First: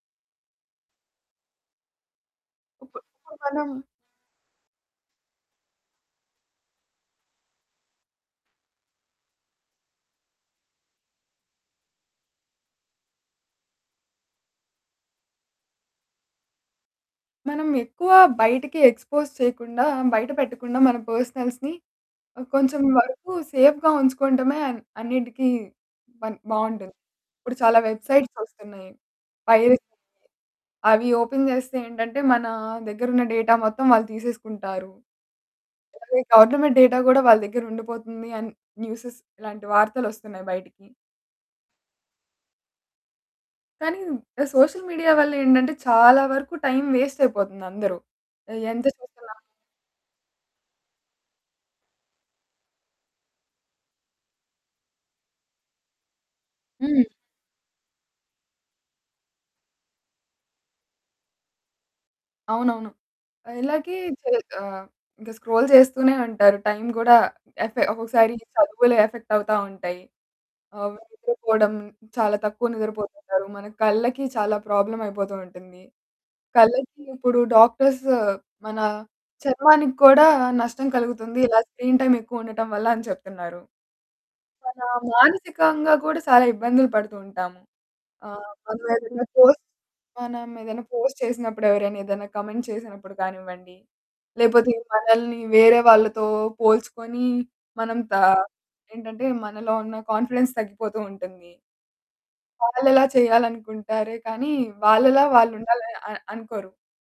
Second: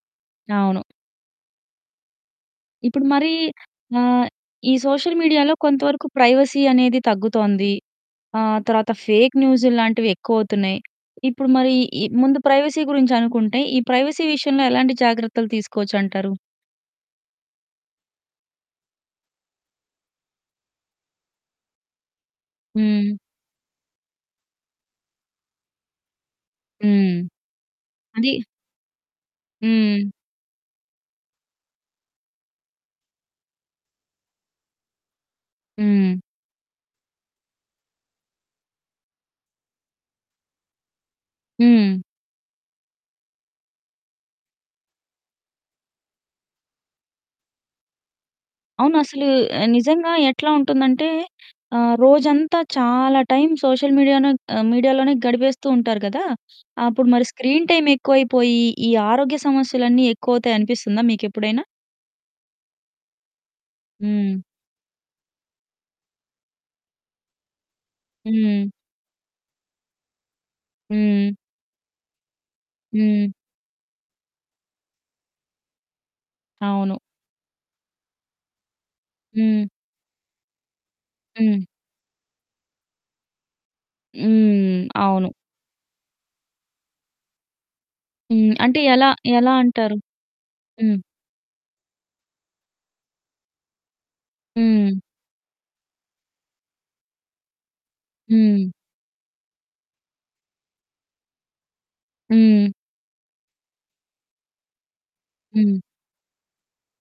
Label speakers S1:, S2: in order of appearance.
S1: అవును.
S2: ఇప్
S1: ఇప్పుడు మరీ
S2: ఇప్పుడు మనం
S1: ఆహ్, ఈ సోషల్ మీడియాలో కొంతవరకు ప్రైవసీ అనేది తగ్గుతోంది. ఆహ్, తర్వాత ఫేక్ న్యూసుళ్ళు లాంటివెక్కువవుతున్నాయి. ఇప్పుడు మరి ఈ ముందు ప్రైవసీ గురించి అనుకుంటే, ఈ ప్రైవసీ విషయంలో ఎలాంటి జాగ్రత్తలు తీసుకోవచ్చంటారు?
S2: మనం ఎక్కువ బయటికి ఎక్స్‌పోజ్ చేయకుండా బయట పెట్టకుండా మన పర్సనల్స్‌ని కొంచెం
S1: హ్మ్.
S2: వరకు సేఫ్‌గా ఉంచుకోవడమే అన్నిటికి బన్ బావుంటుంది.
S1: హ్మ్.
S2: ఇప్పుడు చాలా
S1: అది
S2: వెబ్‌సైట్స్ వస్తున్నాయి. ప్రైరసి...
S1: హ్మ్.
S2: అవి ఓపెన్ జేస్తే ఏంటంటే, మన దగ్గరున్న డేటా మొత్తం వాళ్ళు తీసేసుకుంటారు. అదే
S1: హ్మ్.
S2: గవర్నమెంట్ డేటా గూడా వాళ్ళ దగ్గరుండిపోతుంది అని న్యూస్‌స్ ఇలాంటి వార్తలొస్తున్నాయి బయటికి...
S1: హ్మ్.
S2: కానీ సోషల్ మీడియా వల్లేంటంటే చాలా వరకు టైమ్ వేస్ట్ అయిపోతుంది అందరు. అది ఎంత
S1: అవును. అసలు
S2: చేసినా
S1: నిజంగా ఎట్లా ఉంటుందంటే ఆహ్, రోజంతా చాలా టైమ్ సోషల్ మీడియానన్ ఆహ్, మీడియాలోనే గడిపేస్తూ ఉంటారు కదా!
S2: హ్మ్.
S1: అప్పుడు మరి స్క్రీన్ టైమ్ ఎక్కువైపోయి. ఈ ఆరోగ్య సమస్యలన్నీ ఎక్కువవుతాయనిపిస్తుందా మీకు ఎప్పుడైనా?
S2: అవునవును. అలాగే జ
S1: హ్మ్.
S2: ఆహ్, ఇంక స్క్రోల్ జేస్తూనే అంటారు. టైమ్ గూడా ఎఫె ఒకసారి
S1: హ్మ్.
S2: చదువులు ఎఫెక్ట్ అవుతా ఉంటాయి. అవ్
S1: హ్మ్.
S2: నిద్రపోడం చాలా తక్కువ
S1: హ్మ్.
S2: నిద్రపోతుంటారు మన కళ్ళకి చాలా ప్రాబ్లమ్ అయిపోతూ ఉంటుంది.
S1: అవును.
S2: కళ్ళకి ఇప్పుడు డాక్టర్స్ మన
S1: హ్మ్.
S2: చర్మానికి కూడా నష్టం కలుగుతుంది ఇలా
S1: హ్మ్.
S2: స్క్రీన్ టైమ్ ఎక్కువుండటం వల్ల అని చెప్తున్నారు. మనా
S1: హ్మ్. అవును.
S2: మానసికంగా గూడా చాలా ఇబ్బందులు పడుతూ ఉంటాము. ఆహ్,
S1: హ్మ్. అంటే ఎలా,
S2: మనమేదైనా
S1: ఎలా
S2: పోస్ట్
S1: అంటారు?
S2: మనమేదైనా
S1: హ్మ్.
S2: పోస్ట్ చేసినప్పుడు, ఎవరైనా ఏదైనా కామెంట్ చేసినప్పుడు కానివ్వండి, లేకపోతే
S1: హ్మ్.
S2: మనల్ని వేరే వాళ్ళతో పోల్చుకొని మనం తా
S1: హ్మ్.
S2: ఏంటంటే మనలో ఉన్న కాన్ఫిడెన్స్ తగ్గిపోతూ ఉంటుంది.
S1: హ్మ్.
S2: వాళ్ళలా చేయాలనుకుంటారే కానీ వాళ్ళలా వాళ్ళు
S1: హ్మ్.
S2: ఉండాలని అ అనుకోరు.